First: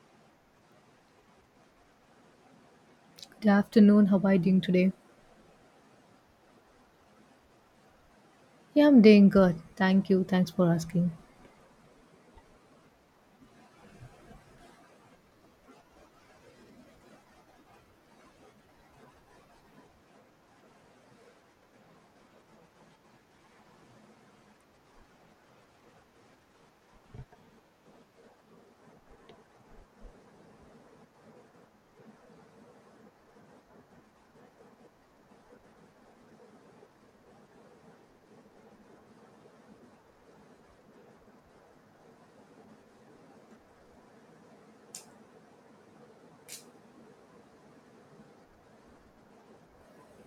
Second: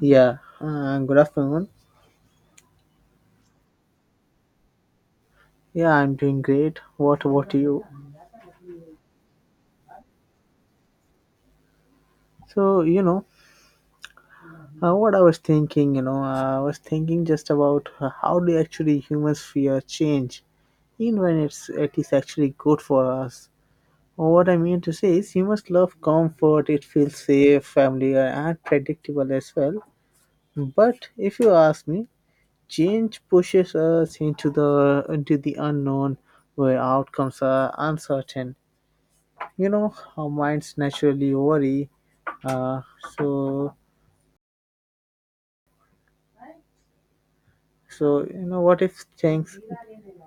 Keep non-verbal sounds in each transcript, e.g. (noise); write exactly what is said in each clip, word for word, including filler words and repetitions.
Yeah, uh, good afternoon. Good afternoon. How are you doing today? Yeah, I'm doing great. What about you? Yeah, I'm doing good. Thank you. Thanks for asking. So, you know, uh, what I was thinking, you know, uh, I was thinking just about uh, how do actually humans fear change, even when it's it is actually good for us. What I mean to say is, humans love comfort. It feels safe, familiar, and predictable as well. But if you ask me, change pushes us into the into the unknown, where outcomes are uncertain. You know, our minds naturally worry. uh, so so you know, what if things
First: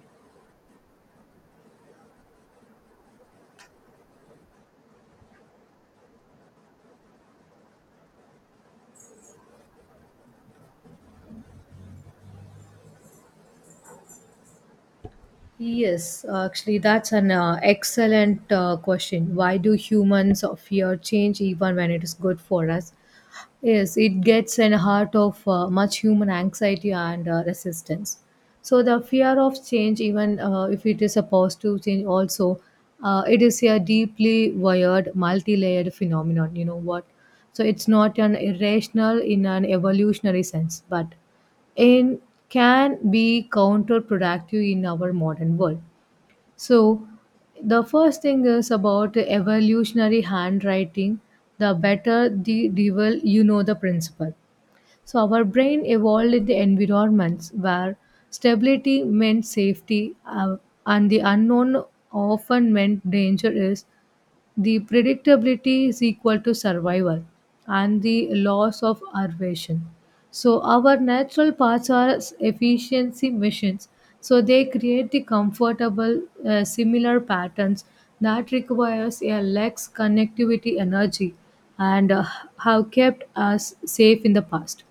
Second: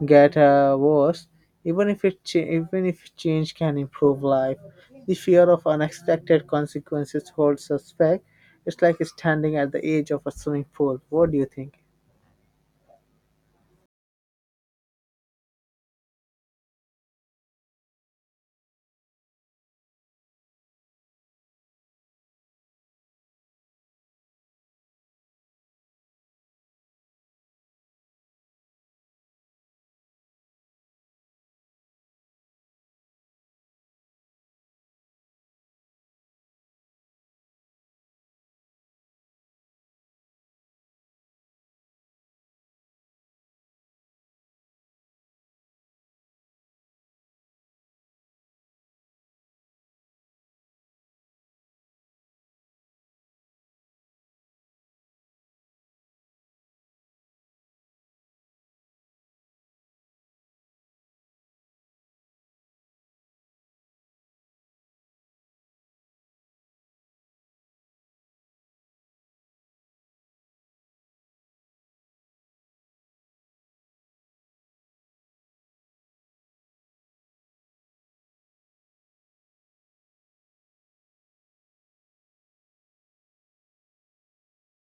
get uh, worse? Even if it ch- even if change can improve life, the fear of unexpected consequences holds us back. It's like standing at the edge of a swimming pool. What do you think? Yes, actually, that's an uh, excellent uh, question. Why do humans fear change even when it is good for us? Yes, it gets in the heart of uh, much human anxiety and uh, resistance. So the fear of change, even uh, if it is a positive change, also uh, it is a deeply wired, multi-layered phenomenon. You know what? So it's not an irrational in an evolutionary sense, but in can be counterproductive in our modern world. So, the first thing is about evolutionary handwriting. The better the devil, you know the principle. So, our brain evolved in the environments where stability meant safety, uh, and the unknown often meant danger is the predictability is equal to survival and the loss of innovation. So our natural paths are efficiency missions. So they create the comfortable, uh, similar patterns that requires a less connectivity energy and uh, have kept us safe in the past.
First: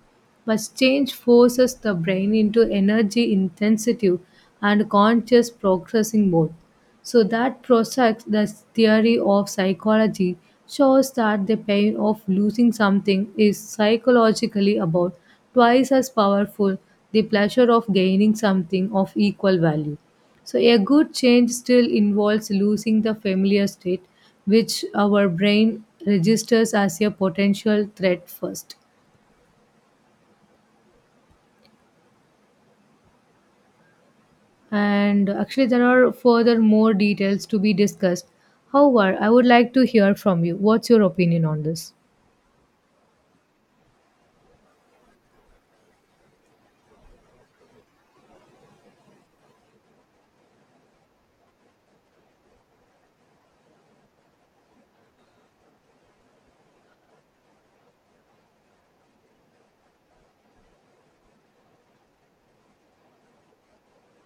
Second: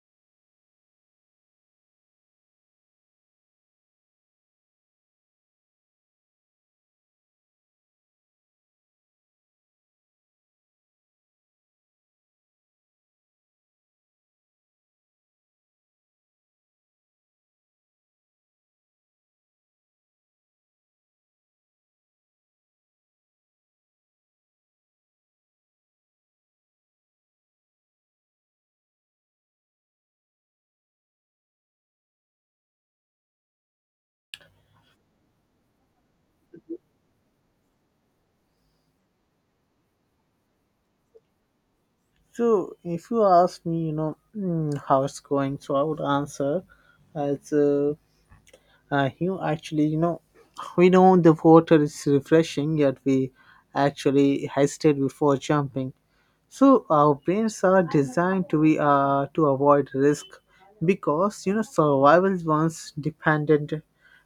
But change forces the brain into energy intensive and conscious processing mode. So that process, the theory of psychology, shows that the pain of losing something is psychologically about twice as powerful the pleasure of gaining something of equal value. So a good change still involves losing the familiar state which our brain registers as a potential threat first. And actually, there are further more details to be discussed. However, I would like to hear from you. What's your opinion on this? So if you ask me, you know, mm, how it's going, so I would answer as uh, Uh, you actually, you know, we know the water is refreshing, yet we actually hesitate before jumping. So our brains are designed to be uh, to avoid risk because, you know, survival once dependent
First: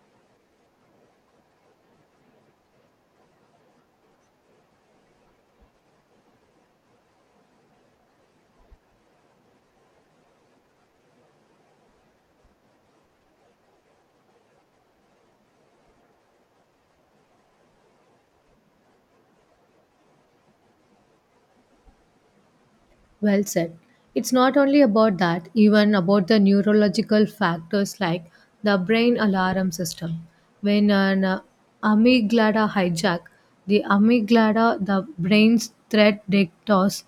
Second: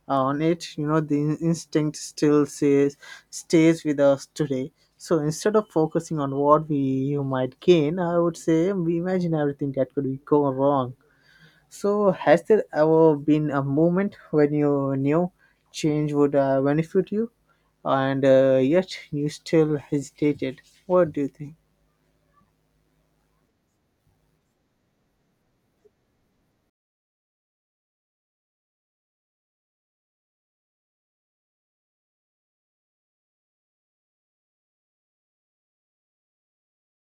on it. You know, the in- instinct still says, stays with us today. So instead of focusing on what we you might gain, I would say we imagine everything that could go wrong. So, has there ever been a moment when you knew change would uh, benefit you, and uh, yet you still hesitated? What do you think? Well said. It's not only about that, even about the neurological factors like the brain alarm system. When an uh, amygdala hijack, the amygdala, the brain's threat detectors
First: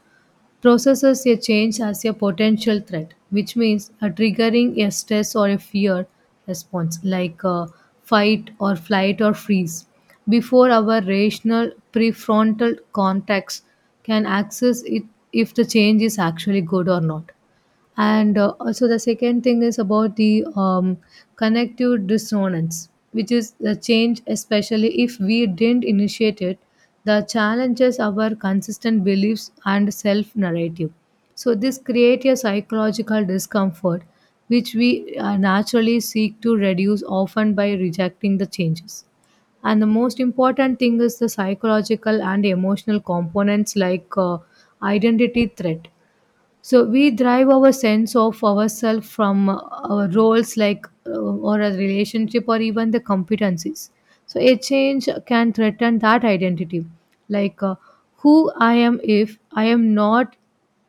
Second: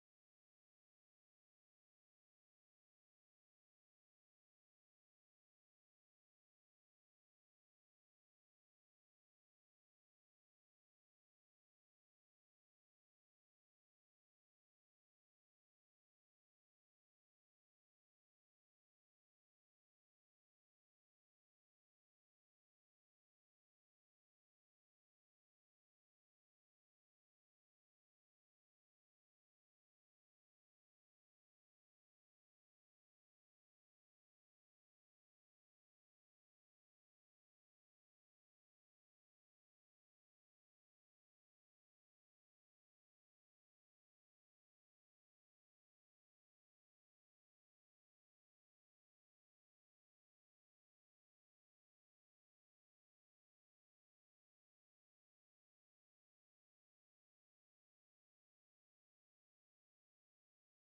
processes a change as a potential threat, which means a triggering a stress or a fear response like uh, fight or flight or freeze before our rational prefrontal cortex can access it if the change is actually good or not. And uh, also the second thing is about the um, connective dissonance, which is the change especially if we didn't initiate it, the challenges our consistent beliefs and self narrative. So this creates a psychological discomfort which we uh, naturally seek to reduce often by rejecting the changes. And the most important thing is the psychological and emotional components like uh, identity threat. So we derive our sense of ourselves from, uh, our roles, like uh, or a relationship, or even the competencies. So a change can threaten that identity, like uh, who I am if I am not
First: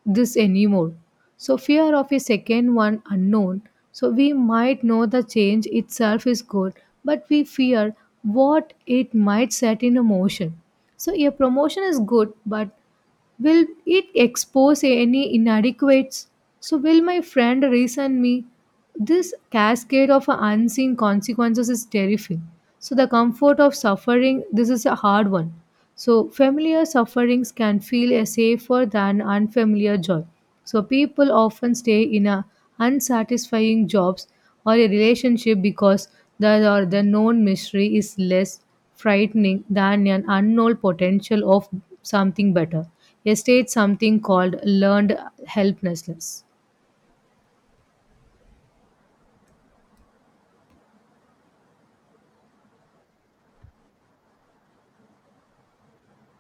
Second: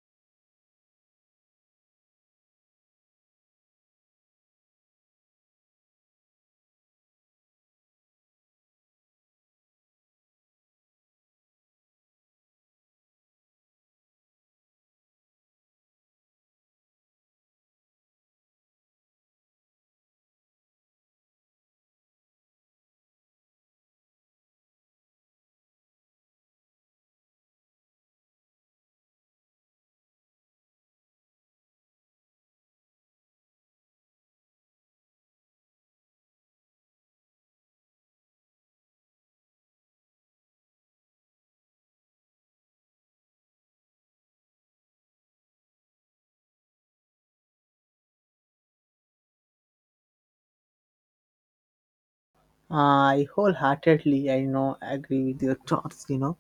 this anymore. So fear of a second one unknown. So we might know the change itself is good, but we fear what it might set in a motion. So a promotion is good, but will it expose any inadequates? So, will my friend reason me? This cascade of unseen consequences is terrifying. So, the comfort of suffering, this is a hard one. So, familiar sufferings can feel uh, safer than unfamiliar joy. So, people often stay in a unsatisfying jobs or a relationship because the, or the known mystery is less frightening than an unknown potential of something better. Yesterday, something called learned helplessness. I wholeheartedly, I know, agree with your thoughts. You know,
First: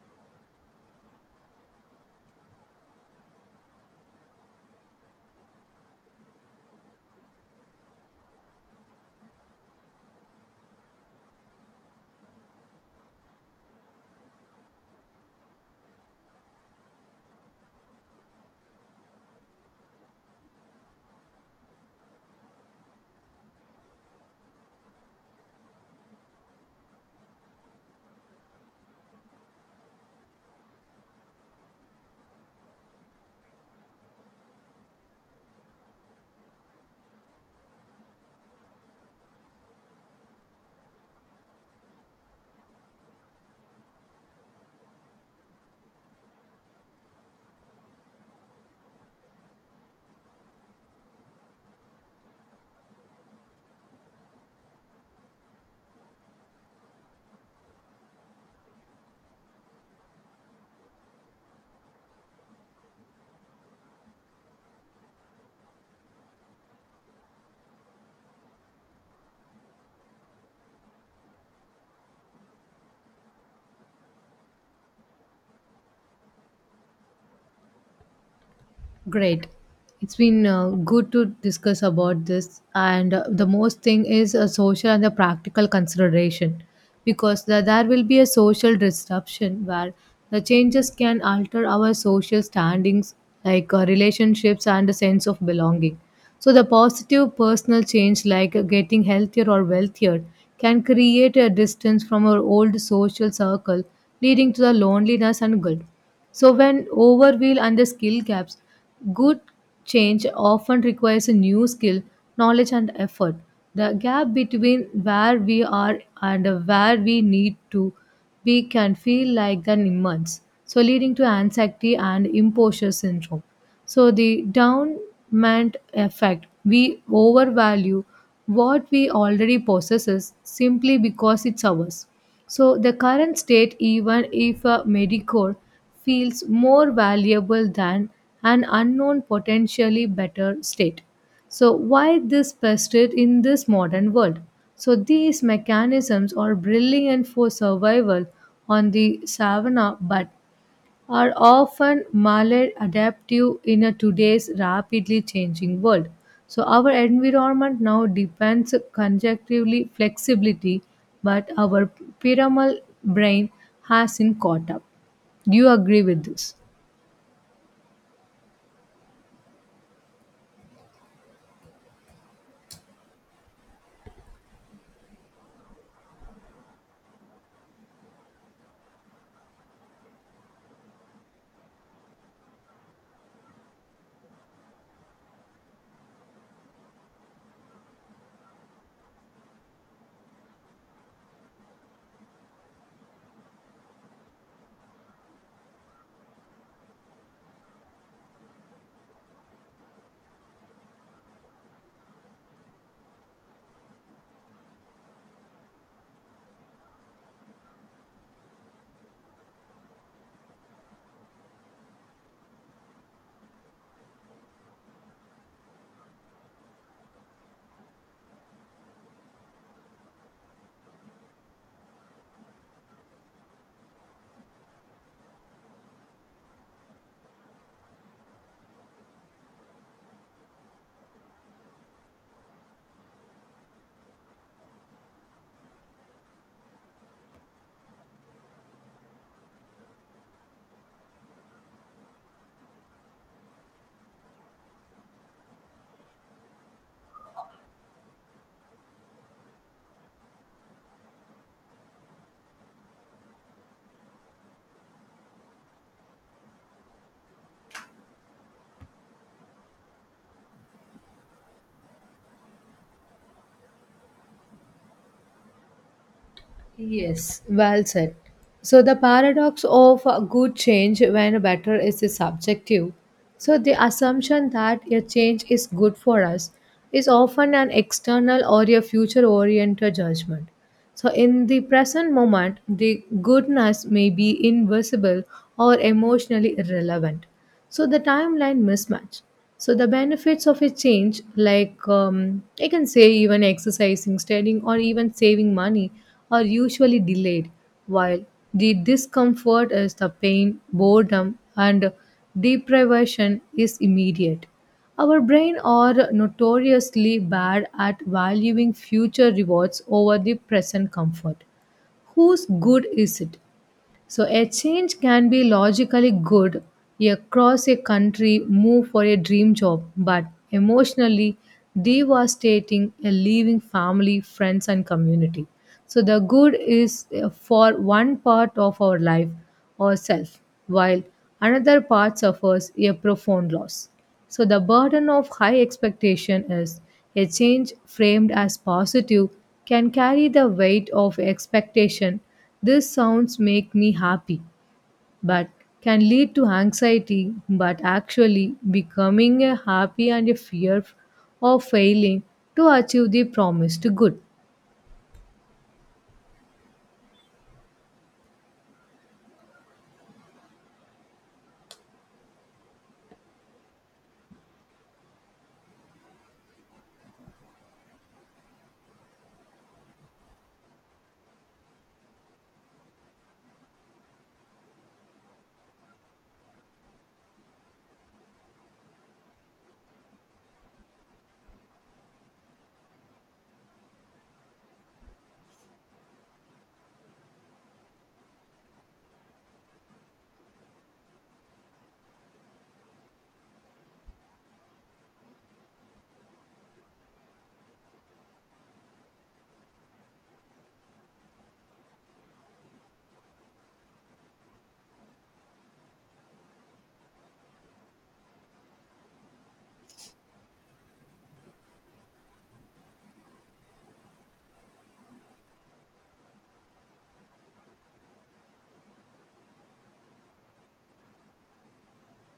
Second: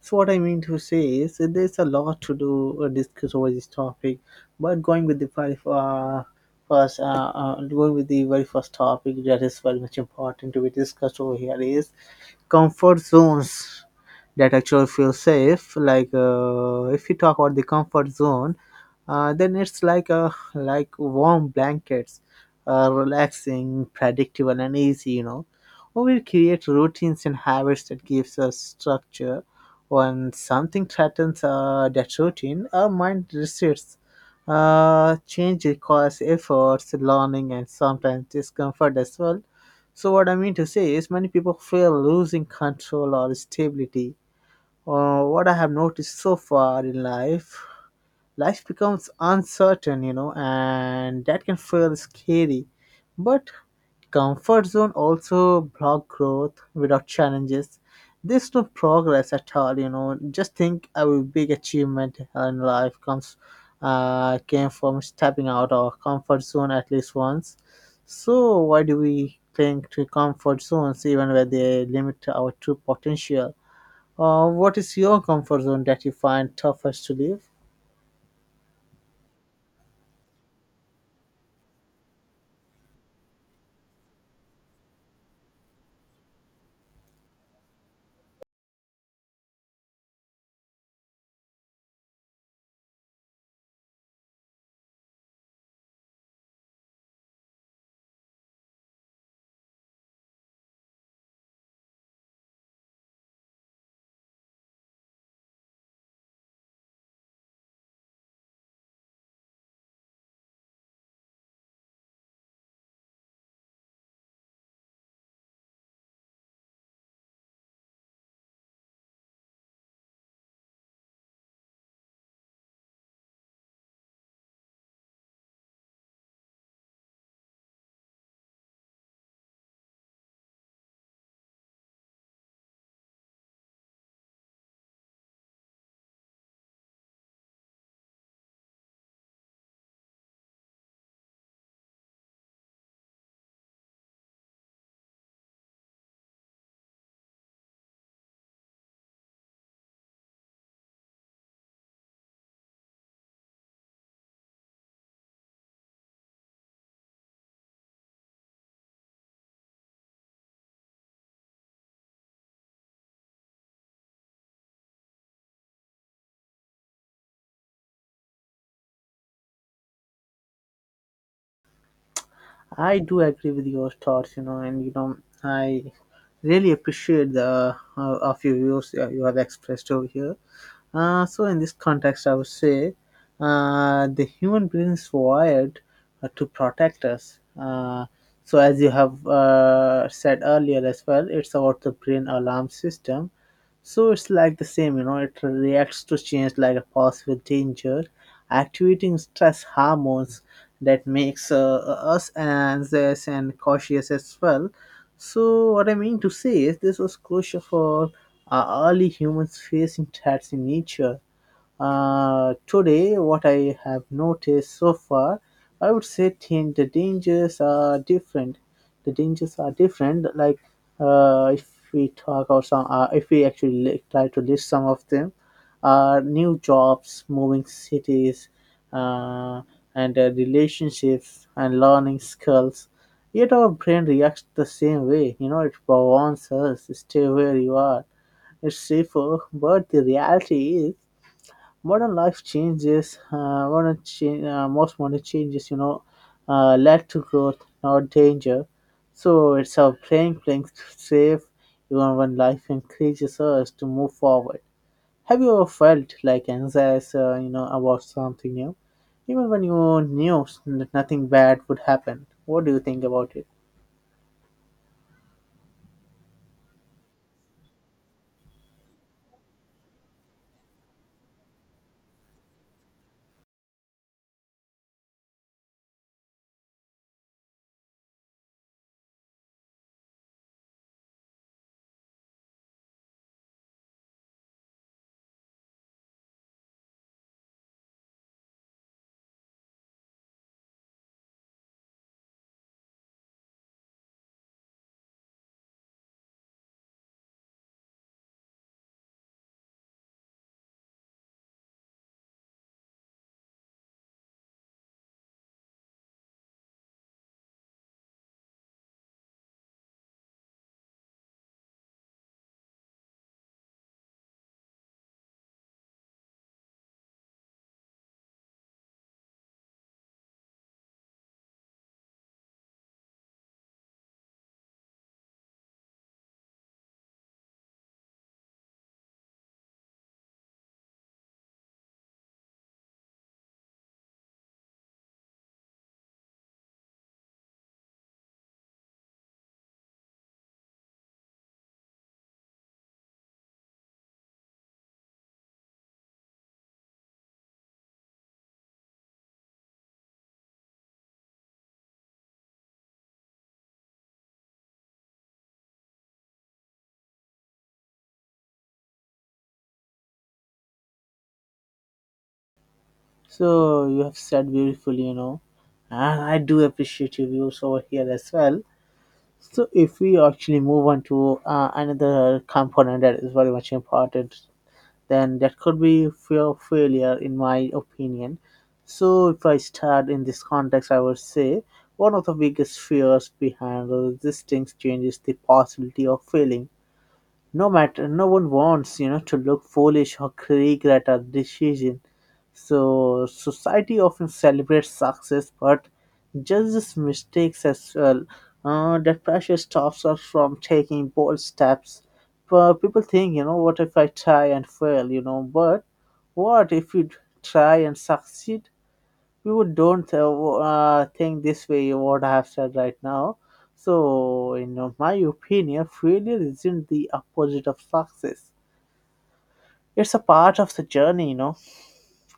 so what I mean to say is that there's a lot to do uh, discuss over this topic, but going with the very uh, first, uh, uh, going with the very first topic that is very much important to be discussed over here is comfort zones that actually feel safe. Like, uh, if you talk about the comfort zone, uh, then it's like a like warm blankets, uh, relaxing, predictable, and easy. You know, well, we will create routines and habits that gives us structure. When something threatens uh, that routine, our mind resists. Uh, change requires efforts, learning, and sometimes discomfort as well. So what I mean to say is many people fear losing control or stability. Uh, what I have noticed so far in life, life becomes uncertain, you know, and that can feel scary. But comfort zone also block growth. Without challenges, there's no progress at all, you know. Just think, our big achievement in life comes uh, came from stepping out of comfort zone at least once. So why do we cling to comfort zones even where they limit our true potential? Uh, what is your comfort zone that you find toughest to leave? Great. It's been uh, good to discuss about this. And uh, the most thing is a social and the practical consideration, because the, there will be a social disruption where the changes can alter our social standings like uh, relationships and a sense of belonging. So, the positive personal change, like uh, getting healthier or wealthier, can create a distance from our old social circle, leading to the loneliness and guilt. So, when overwheel and the skill gaps, good change often requires a new skill, knowledge, and effort. The gap between where we are and where we need to we can feel like the immense, so leading to anxiety and imposter syndrome. So the downment effect, we overvalue what we already possess simply because it's ours. So the current state, even if a Medicare feels more valuable than an unknown potentially better state. So, why this persisted in this modern world? So, these mechanisms are brilliant for survival on the savannah but are often maladaptive in a today's rapidly changing world. So, our environment now depends conjunctively flexibility, but our pyramidal brain hasn't caught up. Do you agree with this? I do agree with your thoughts, you know, and you know, I really appreciate the uh, of your views uh, you have expressed over here. Uh, so in this context, I would say uh, the human brain is wired uh, to protect us. Uh, so as you have uh, said earlier as well, it's about the brain alarm system, so it's like the same, you know, it reacts to change like a possible danger, activating stress hormones that makes uh, us anxious and cautious as well. So what I mean to say is this was crucial for uh, early humans facing threats in nature. Uh, today, what I have noticed so far, I would say, think the dangers are different. The dangers are different. Like, uh, if we talk about some, uh, if we actually li- try to list some of them, are new jobs, moving cities, uh, and uh, relationships and learning skills. Yet our brain reacts the same way. You know, it warns us, stay where you are. It's safer, but the reality is modern life changes uh, modern change, uh, most modern changes, you know, uh, led to growth, not danger. So it's our playing playing safe even when life encourages us to move forward. Have you ever felt like anxious, uh, you know, about something new even when you knew that nothing bad would happen? What do you think about it? Yes, well said. So, the paradox of uh, good change when better is subjective. So, the assumption that a change is good for us is often an external or a future oriented judgment. So, in the present moment, the goodness may be invisible or emotionally irrelevant. So, the timeline mismatch. So the benefits of a change, like um, I can say even exercising, studying, or even saving money, are usually delayed, while the discomfort is the pain, boredom, and deprivation is immediate. Our brain are notoriously bad at valuing future rewards over the present comfort. Whose good is it? So a change can be logically good, across a country move for a dream job, but emotionally devastating a leaving family, friends and community. So the good is uh, for one part of our life or self, while another part suffers a profound loss. So the burden of high expectation is a change framed as positive can carry the weight of expectation these sounds make me happy, but can lead to anxiety. But actually, becoming a happy and a fear of failing to achieve the promised good. So you have said beautifully, you know, and I do appreciate your views over here as well. So if we actually move on to uh, another component that is very much important, then that could be fear of failure, in my opinion. So if I start in this context, I would say one of the biggest fears behind resisting change is the possibility of failing. No matter no one wants, you know, to look foolish or regret a decision. So society often celebrates success but judges mistakes as well. Uh, that pressure stops us from taking bold steps. But people think, you know, what if I try and fail, you know? But what if you try and succeed? You don't uh, uh, think this way what I have said right now. So in uh, my opinion, failure isn't the opposite of success. It's a part of the journey, you know.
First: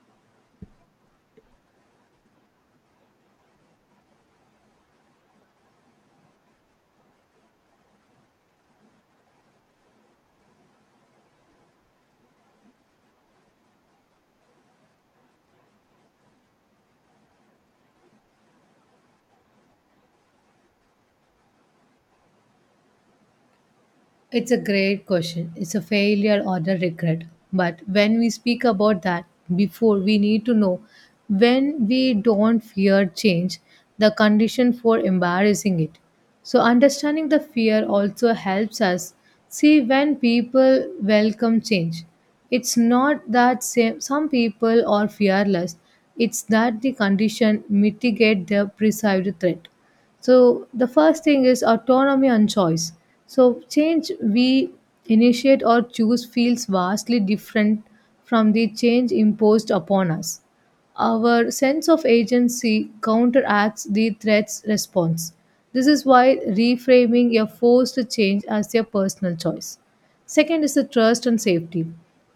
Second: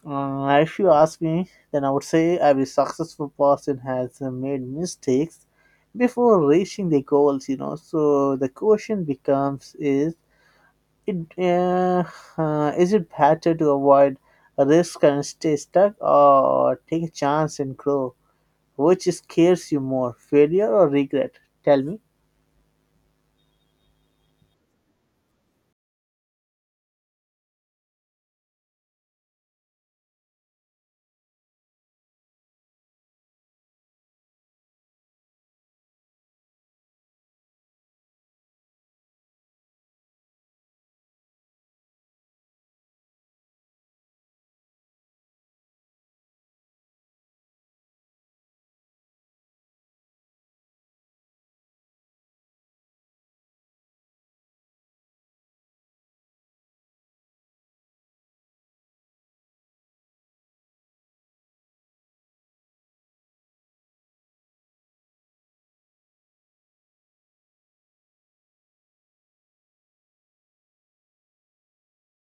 uh, If you ask me, then I would say every successful person has uh, made mistakes before reaching their goals, you know. So the question becomes, is it uh, uh, is it better to avoid risk and stay stuck or take a chance and grow? Which scares you more, failure or regret? Tell me. It's a great question. It's a failure or a regret. But when we speak about that before, we need to know when we don't fear change, the condition for embarrassing it. So, understanding the fear also helps us see when people welcome change. It's not that same, some people are fearless, it's that the condition mitigate the perceived threat. So the first thing is autonomy and choice. So change we initiate or choose feels vastly different from the change imposed upon us. Our sense of agency counteracts the threat's response. This is why reframing a forced change as a personal choice. Second is the trust and safety.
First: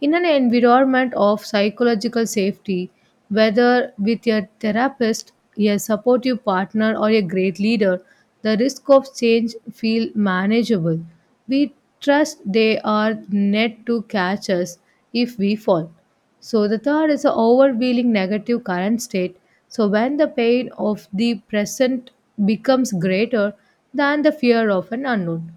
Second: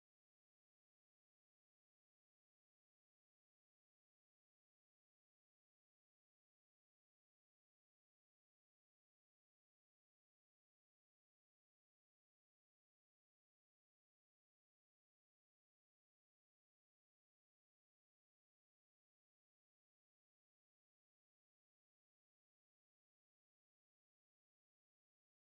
In an environment of psychological safety, whether with your therapist, a supportive partner, or a great leader, the risk of change feel manageable. We trust they are net to catch us if we fall. So the third is the overwhelming negative current state. So when the pain of the present becomes greater than the fear of an unknown.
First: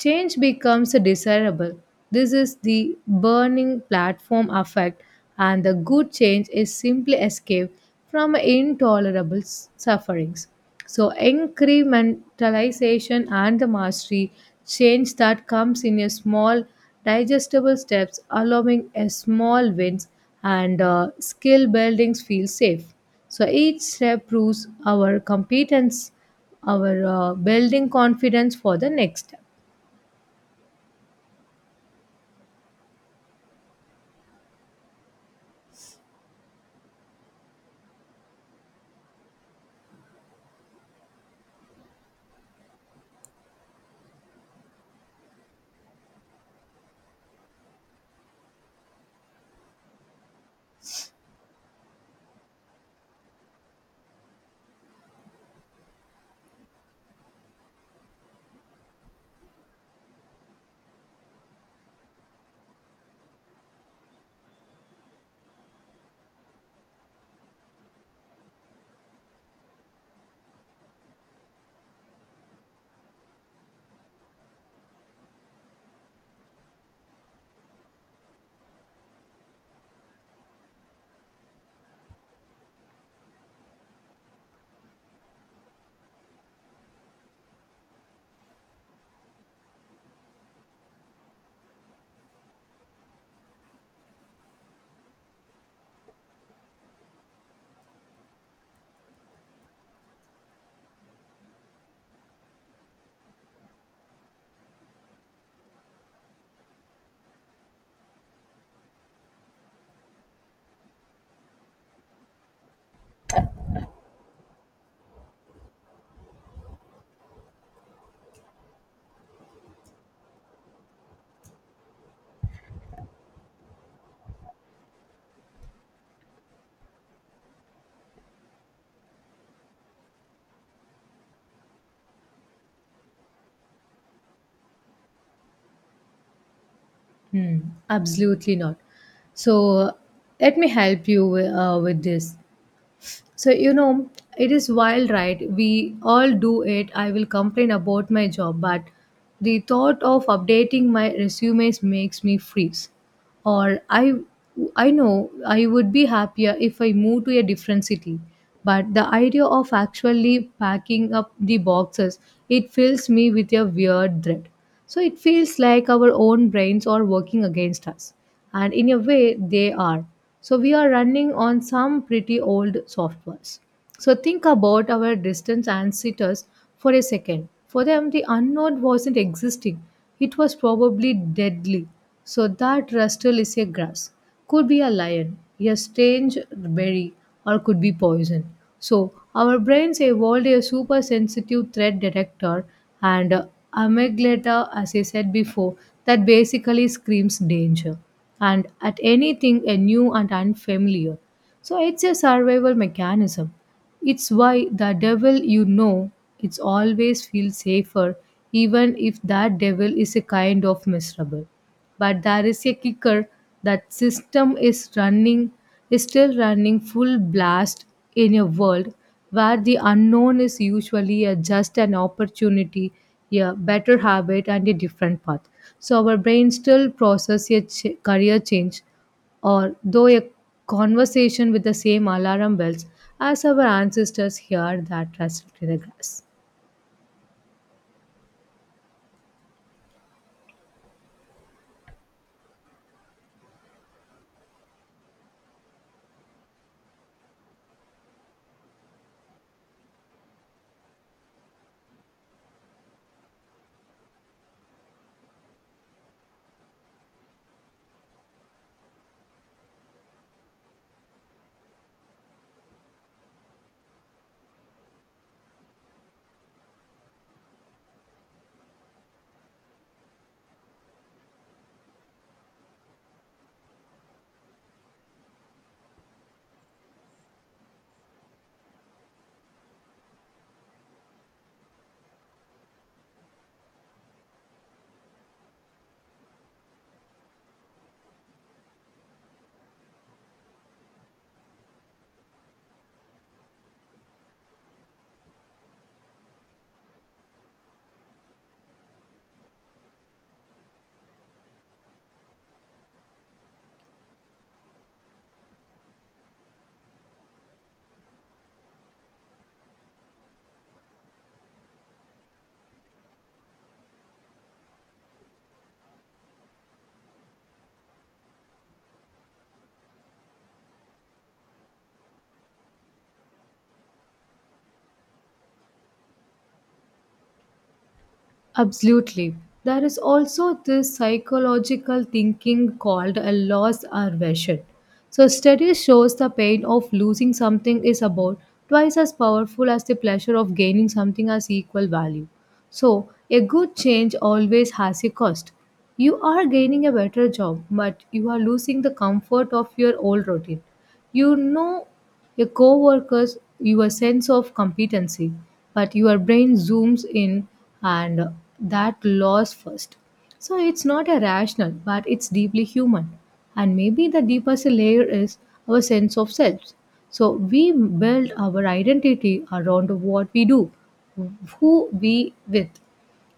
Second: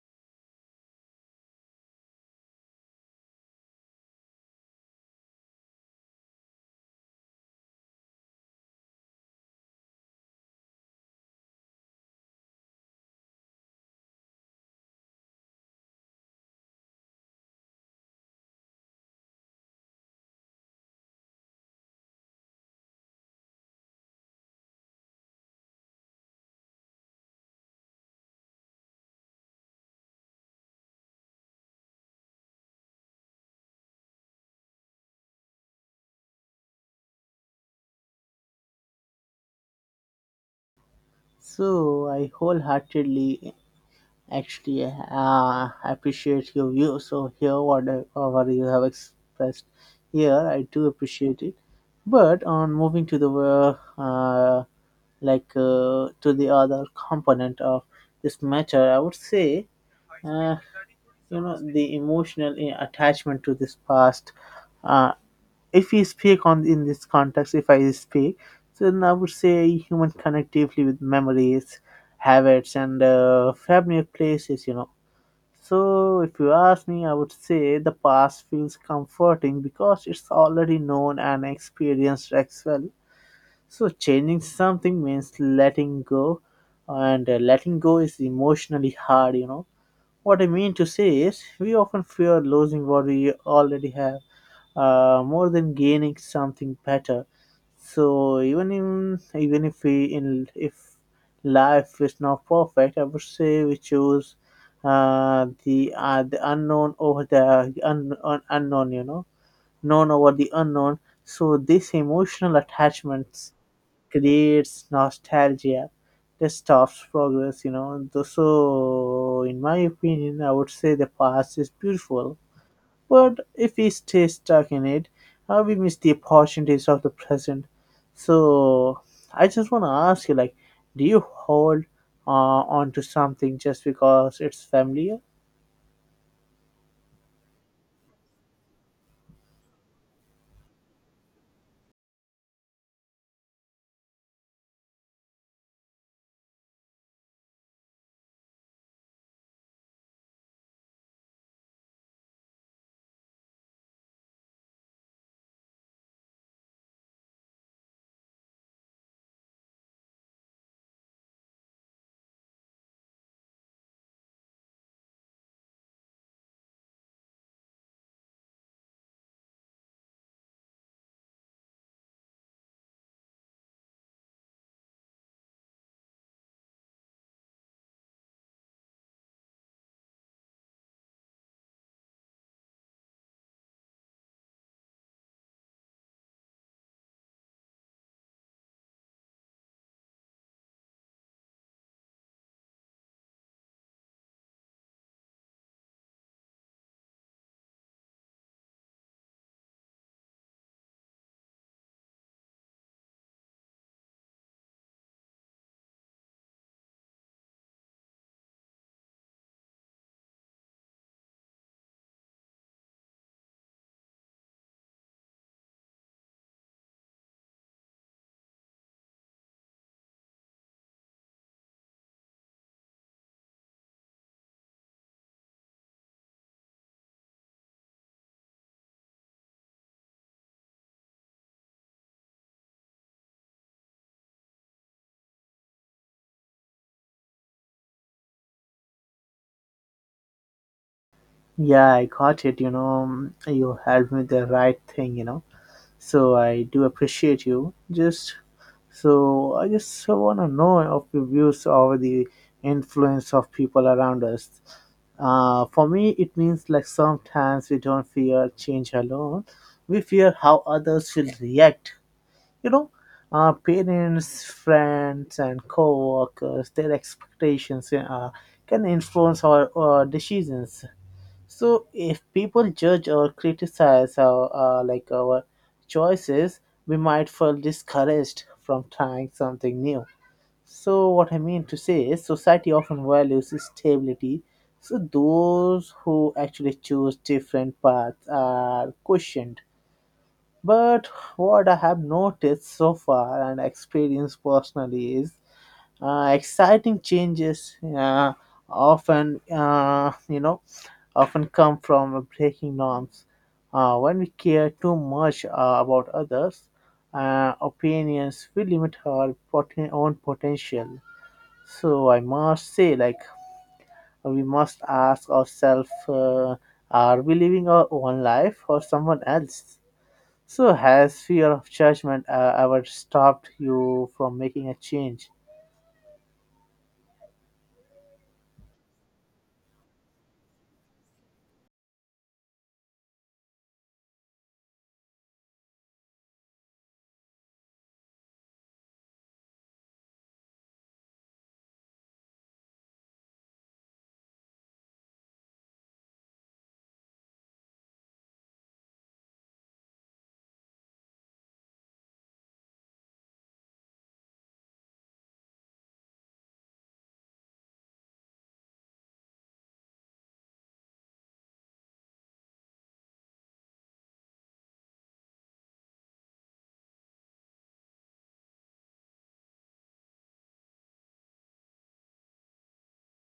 Change becomes desirable. This is the burning platform effect, and the good change is simply escape from intolerable s- sufferings. So, incrementalization and the mastery change that comes in a small, digestible steps, allowing a small wins and uh, skill buildings feel safe. So, each step proves our competence, our uh, building confidence for the next step. So I wholeheartedly actually uh, appreciate your view. So here, whatever you have expressed here, I do appreciate it. But on moving to the uh, uh, like uh, to the other component of this matter, I would say, uh, you know, the emotional eh, attachment to this past. Uh, if we speak on, in this context, if I speak, then I would say human connectively with memories, habits, and uh, familiar places, you know. So if you ask me, I would say the past feels comforting because it's already known and experienced as well. So changing something means letting go, and uh, letting go is emotionally hard, you know. What I mean to say is, we often fear losing what we already have uh, more than gaining something better. So even in, even if we in if life is not perfect, I would say we choose uh, the uh, the unknown over the un, un, unknown. You know, known over the unknown. So this emotional attachments creates nostalgia that stops progress, you know. Th- so in my opinion, I would say the past is beautiful, but if we stay stuck in it, uh, we miss the opportunities of the present. So I just want to ask you, like, do you hold uh, on to something just because it's familiar? Hmm, absolutely not. So let me help you uh, with this. So, you know, it is wild, right? We all do it. I will complain about my job, but the thought of updating my resumes makes me freeze. Or I I know I would be happier if I moved to a different city, but the idea of actually packing up the boxes, it fills me with a weird dread. So it feels like our own brains are working against us, and in a way they are. So we are running on some pretty old softwares. So think about our distance ancestors for a second. For them the unknown wasn't existing, it was probably deadly. So that rustle is a grass could be a lion, a strange berry, or could be poison. So, our brains evolved a super sensitive threat detector and, uh, amygdala, as I said before, that basically screams danger and at anything a new and unfamiliar. So, it's a survival mechanism. It's why the devil you know it's always feels safer even if that devil is a kind of miserable. But there is a kicker. That system is running, is still running full blast in a world where the unknown is usually a, just an opportunity, a better habit and a different path. So our brain still process a ch- career change or though a conversation with the same alarm bells as our ancestors hear that rustled in the grass. Yeah, I got it, you know. You helped me the right thing, you know. So I do appreciate you. Just, so I just want to know of your views over the influence of people around us. Uh, for me, it means, like, sometimes we don't fear change alone. We fear how others will react. You know, our parents, friends, and co-workers, their expectations uh, can influence our uh, decisions. So if people judge or criticize our uh, like our choices, we might feel discouraged from trying something new. So what I mean to say is society often values stability. So those who actually choose different paths are questioned. But what I have noticed so far and experienced personally is, uh, exciting changes uh, often uh, you know often come from breaking norms. Uh, when we care too much uh, about others' uh, opinions, we limit our poten- own potential. So I must say, like, we must ask ourselves, uh, are we living our own life or someone else? So has fear of judgment uh, ever stopped you from making a change? Absolutely. There is also this psychological thinking called a loss aversion. So study shows the pain of losing something is about twice as powerful as the pleasure of gaining something as equal value. So a good change always has a cost. You are gaining a better job, but you are losing the comfort of your old routine. You know your coworkers, your sense of competency, but your brain zooms in and that loss first. So it's not irrational, but it's deeply human. And maybe the deepest layer is our sense of self. So we build our identity around what we do, who we with,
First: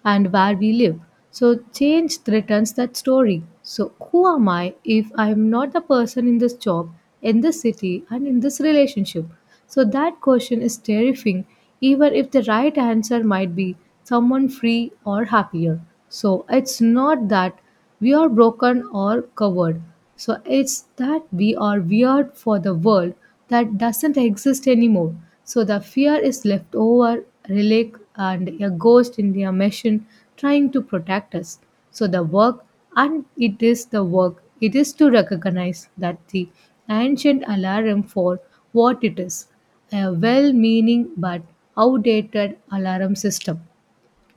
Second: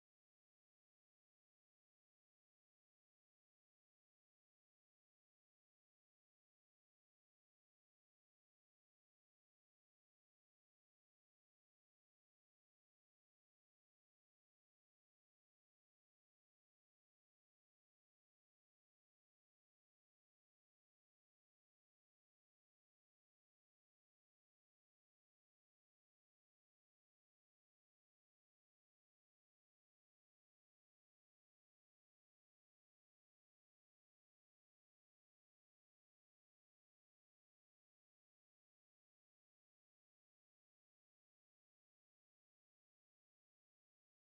and where we live. So change threatens that story. So who am I if I am not the person in this job, in this city, and in this relationship? So that question is terrifying, even if the right answer might be someone free or happier. So it's not that we are broken or covered. So it's that we are weird for the world that doesn't exist anymore. So the fear is left over, relic, and a ghost in the machine trying to protect us. So the work, and it is the work, it is to recognize that the ancient alarm for what it is a well meaning but outdated alarm system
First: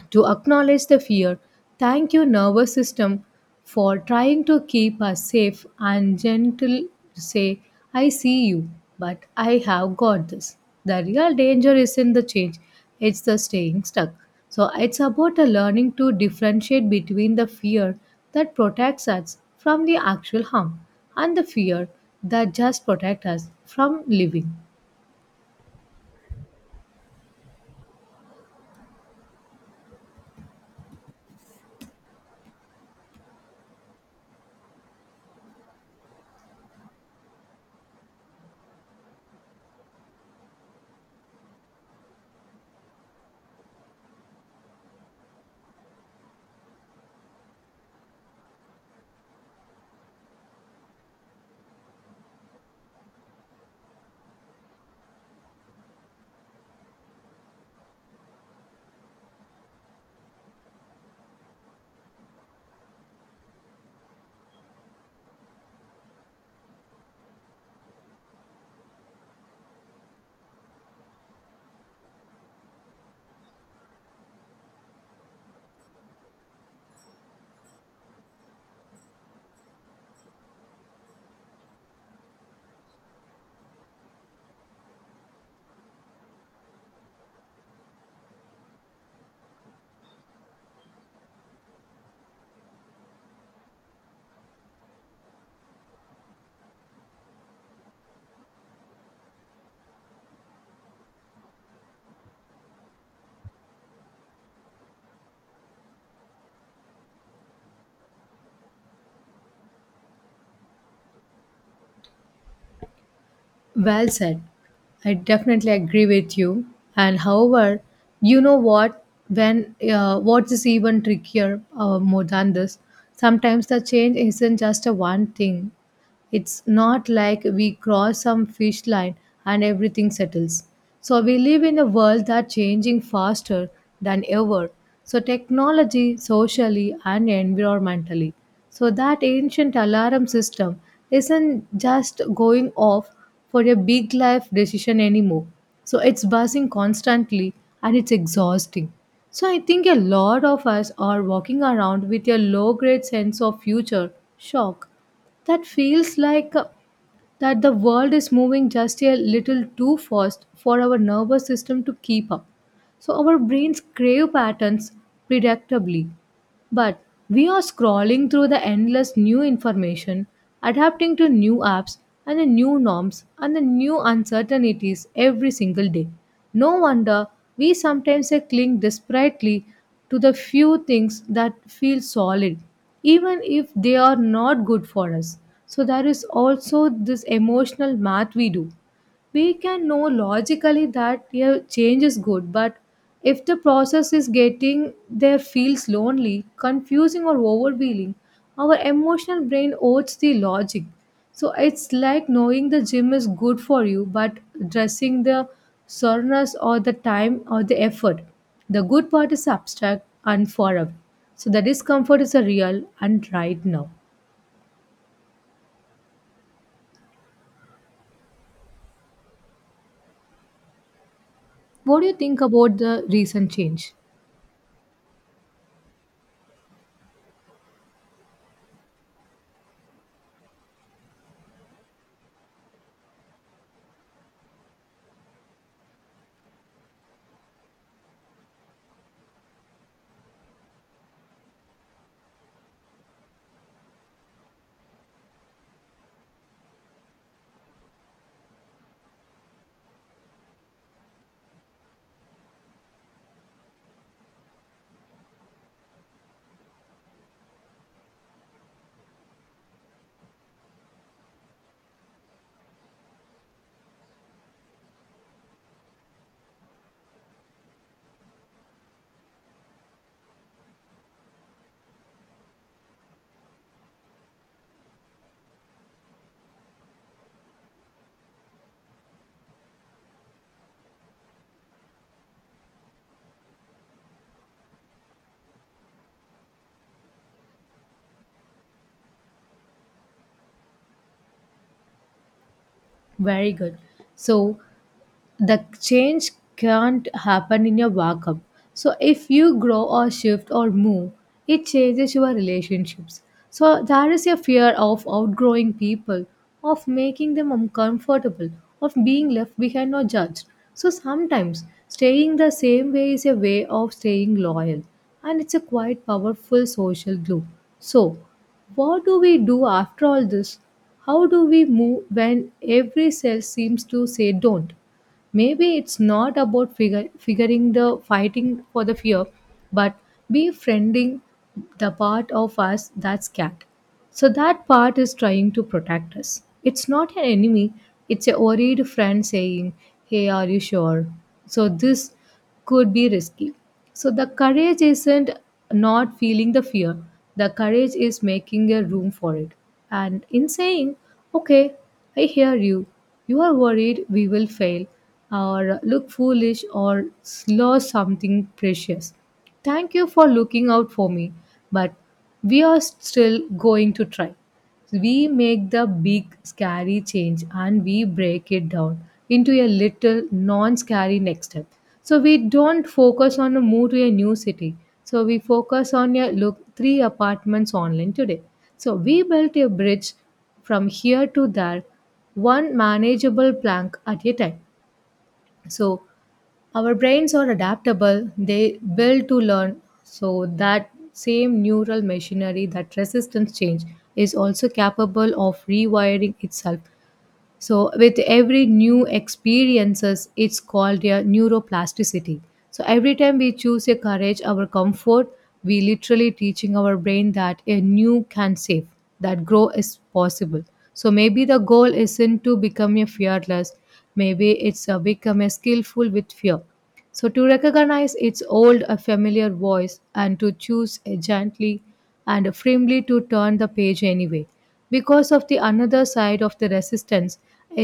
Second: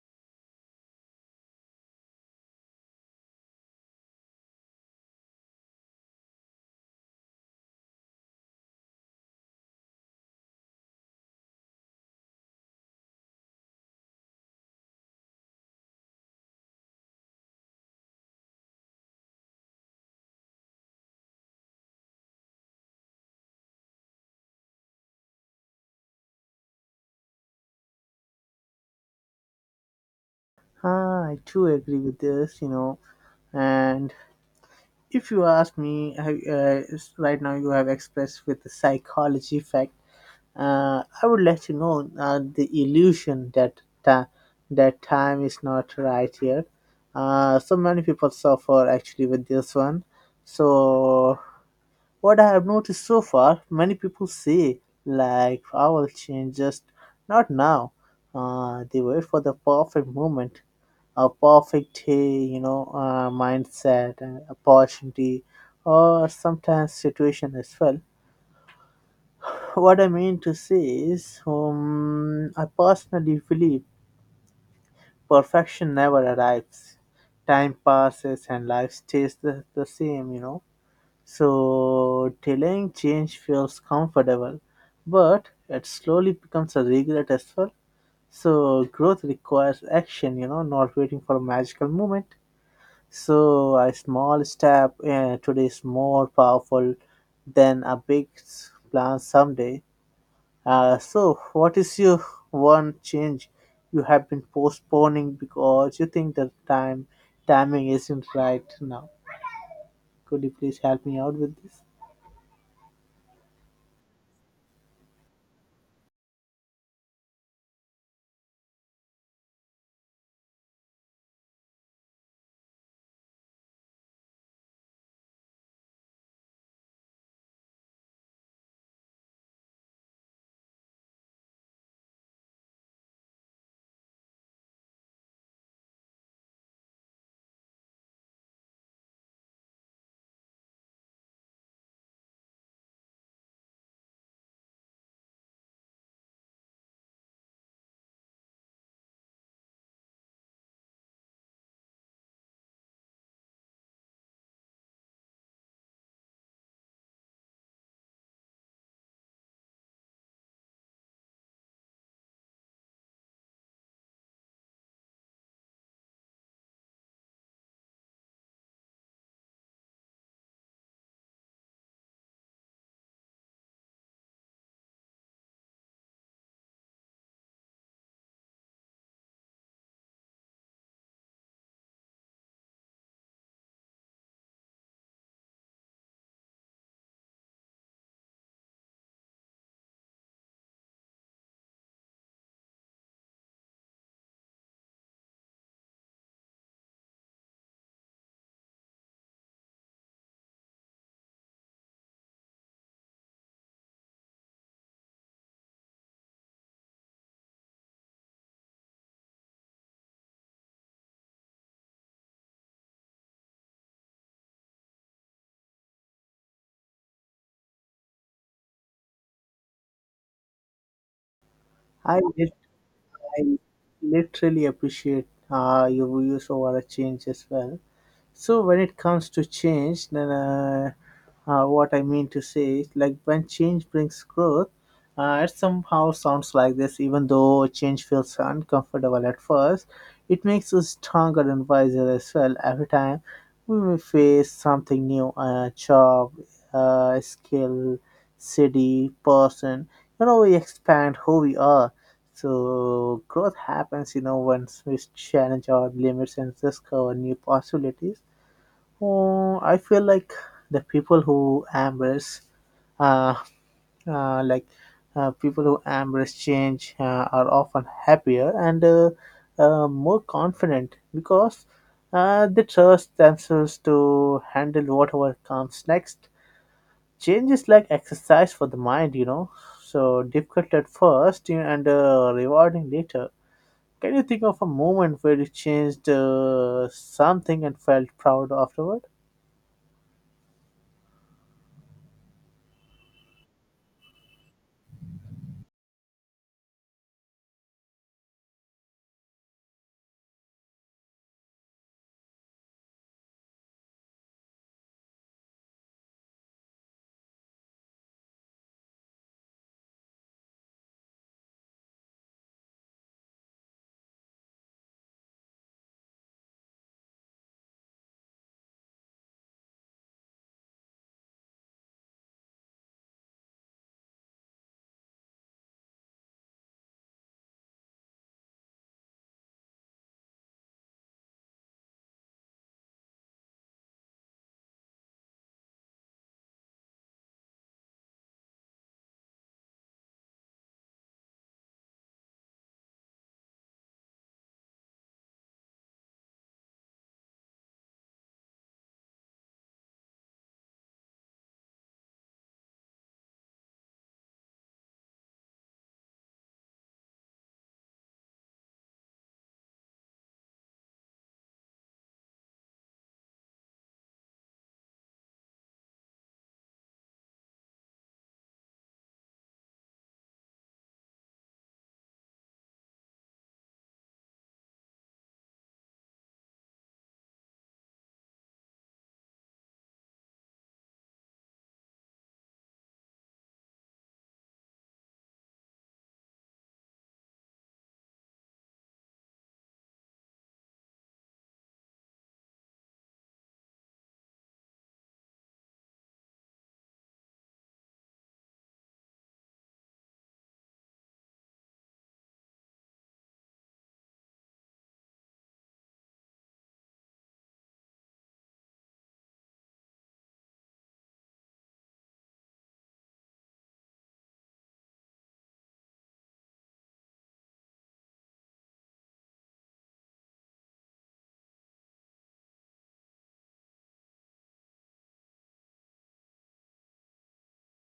to acknowledge the fear. Thank you, nervous system, for trying to keep us safe and gentle. Say, I see you, but I have got this. The real danger isn't the change, it's the staying stuck. So, it's about the learning to differentiate between the fear that protects us from the actual harm and the fear that just protects us from living. Ah, I too agree with this, you know. And if you ask me, I, uh, s- right now you have expressed with the psychology fact. Uh, I would let you know uh, the illusion that ta- that time is not right here. Uh, so many people suffer actually with this one. So what I have noticed so far, many people say, like, I will change, just not now. Uh, they wait for the perfect moment, a perfect day, you know, uh, mindset, and opportunity, or sometimes situation as well. (laughs) What I mean to say is, um, I personally believe perfection never arrives. Time passes and life stays the, the same, you know. So delaying change feels comfortable, but it slowly becomes a regret as well. So growth requires action, you know, not waiting for a magical moment. So a small step uh, today is more powerful than a big s- plan someday. Uh, so what is your one change you have been postponing because you think the time timing isn't right now? Could you please help me out with this? Well said. I definitely agree with you. And however, you know what? When uh, what is even trickier uh, more than this? Sometimes the change isn't just a one thing. It's not like we cross some fish line and everything settles. So we live in a world that's changing faster than ever. So technology, socially and environmentally. So that ancient alarm system isn't just going off for a big life decision anymore. So it's buzzing constantly and it's exhausting. So I think a lot of us are walking around with a low grade sense of future shock that feels like uh, that the world is moving just a little too fast for our nervous system to keep up. So our brains crave patterns predictably, but we are scrolling through the endless new information, adapting to new apps and the new norms and the new uncertainties every single day. No wonder we sometimes cling desperately to the few things that feel solid, even if they are not good for us. So, there is also this emotional math we do. We can know logically that yeah, change is good, but if the process is getting there feels lonely, confusing, or overwhelming, our emotional brain owes the logic. So it's like knowing the gym is good for you, but dressing the soreness or the time or the effort. The good part is abstract and far away. So the discomfort is a real and right now. What do you I think did, about the recent I change? literally appreciate uh, your views over a change as well. So when it comes to change, then uh, uh, what I mean to say is, like, when change brings growth, uh, it somehow sounds like this, even though change feels uncomfortable at first, it makes us stronger and wiser as well. Every time we may face something new, a job, uh, skill, city, person, you know, we expand who we are. So, growth happens, you know, once we challenge our limits and discover new possibilities. uh, I feel like the people who embrace, uh, uh, like uh, people who embrace change uh, are often happier and uh, uh, more confident because uh, they trust themselves to handle whatever comes next. Change is like exercise for the mind, you know. So difficult at first, and uh, rewarding later. Can you think of a moment where you changed uh, something and felt proud afterward? Very good. So the change can't happen in your vacuum. So if you grow or shift or move, it changes your relationships. So there is a fear of outgrowing people, of making them uncomfortable, of being left behind or judged. So sometimes staying the same way is a way of staying loyal and it's a quite powerful social glue. So what do we do after all this? How do we move when every cell seems to say don't? Maybe it's not about figure, figuring the fighting for the fear but befriending the part of us that's scared. So that part is trying to protect us, it's not an enemy, it's a worried friend saying, hey, are you sure? So this could be risky. So the courage isn't not feeling the fear, the courage is making a room for it and in saying, okay, I hear you, you are worried we will fail or look foolish or lose something precious. Thank you for looking out for me, but we are still going to try. We make the big scary change and we break it down into a little non scary next step. So we don't focus on a move to a new city. So we focus on a look three apartments online today. So we built a bridge from here to there, one manageable plank at a time. So our brains are adaptable, they build to learn. So that same neural machinery, that resistance change, is also capable of rewiring itself, so with every new experiences it's called a neuroplasticity. So every time we choose a courage our comfort, we literally teaching our brain that a new can save, that grow is possible. So maybe the goal isn't to become a fearless, maybe it's a become a skillful with fear. So to recognize its old a familiar voice and to choose a gently and firmly to turn the page anyway, because of the another side of the resistance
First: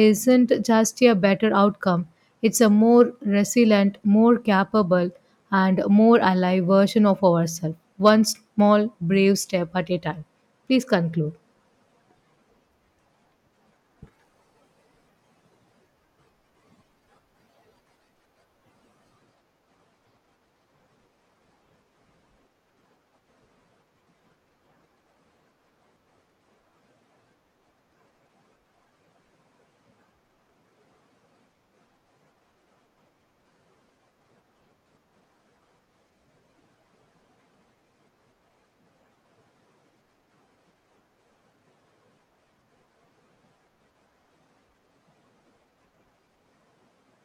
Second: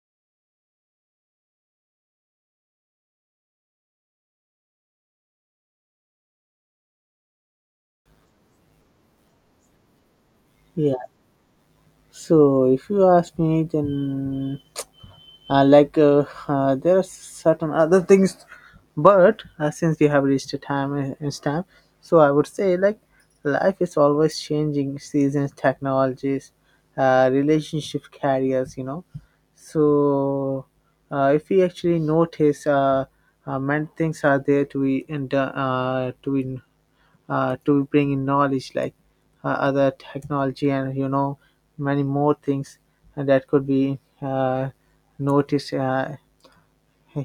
isn't just a better outcome, it's a more resilient, more capable, and more alive version of ourselves, one small brave step at a time. Please Yeah. conclude. So, if you ask me, then uh, like uh, uh, there are certain other things, but uh, since we have reached a time and and stamp, so I would say, like, life is always changing, seasons, technologies, uh, relationship, careers, you know. So, uh, if we actually notice, uh, uh, many things are there to be, and uh, to be, uh, to bring in knowledge, like uh, other technology, and you know, many more things that could be uh, noticed uh,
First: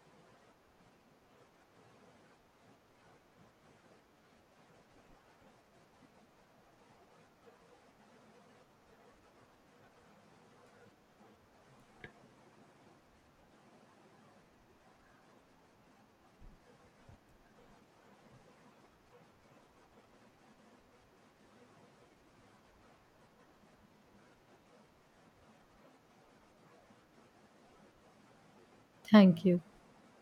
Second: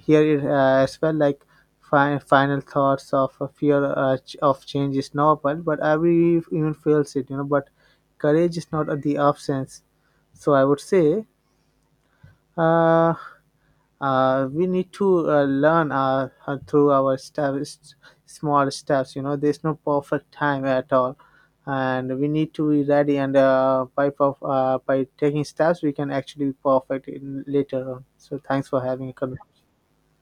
here, uh, as well, like fi- final thoughts of a fear, uh, ch- of change is normal, but every human feels it, you know, but courage is not the absence. So I would say, uh, uh, we need to uh, learn uh, uh, through our steps, small steps. You know, there's no perfect time at all, and we need to be ready. And uh, by perf- uh, by taking steps, we can actually be perfect in later on. So, thanks for having a Thank conversation. you.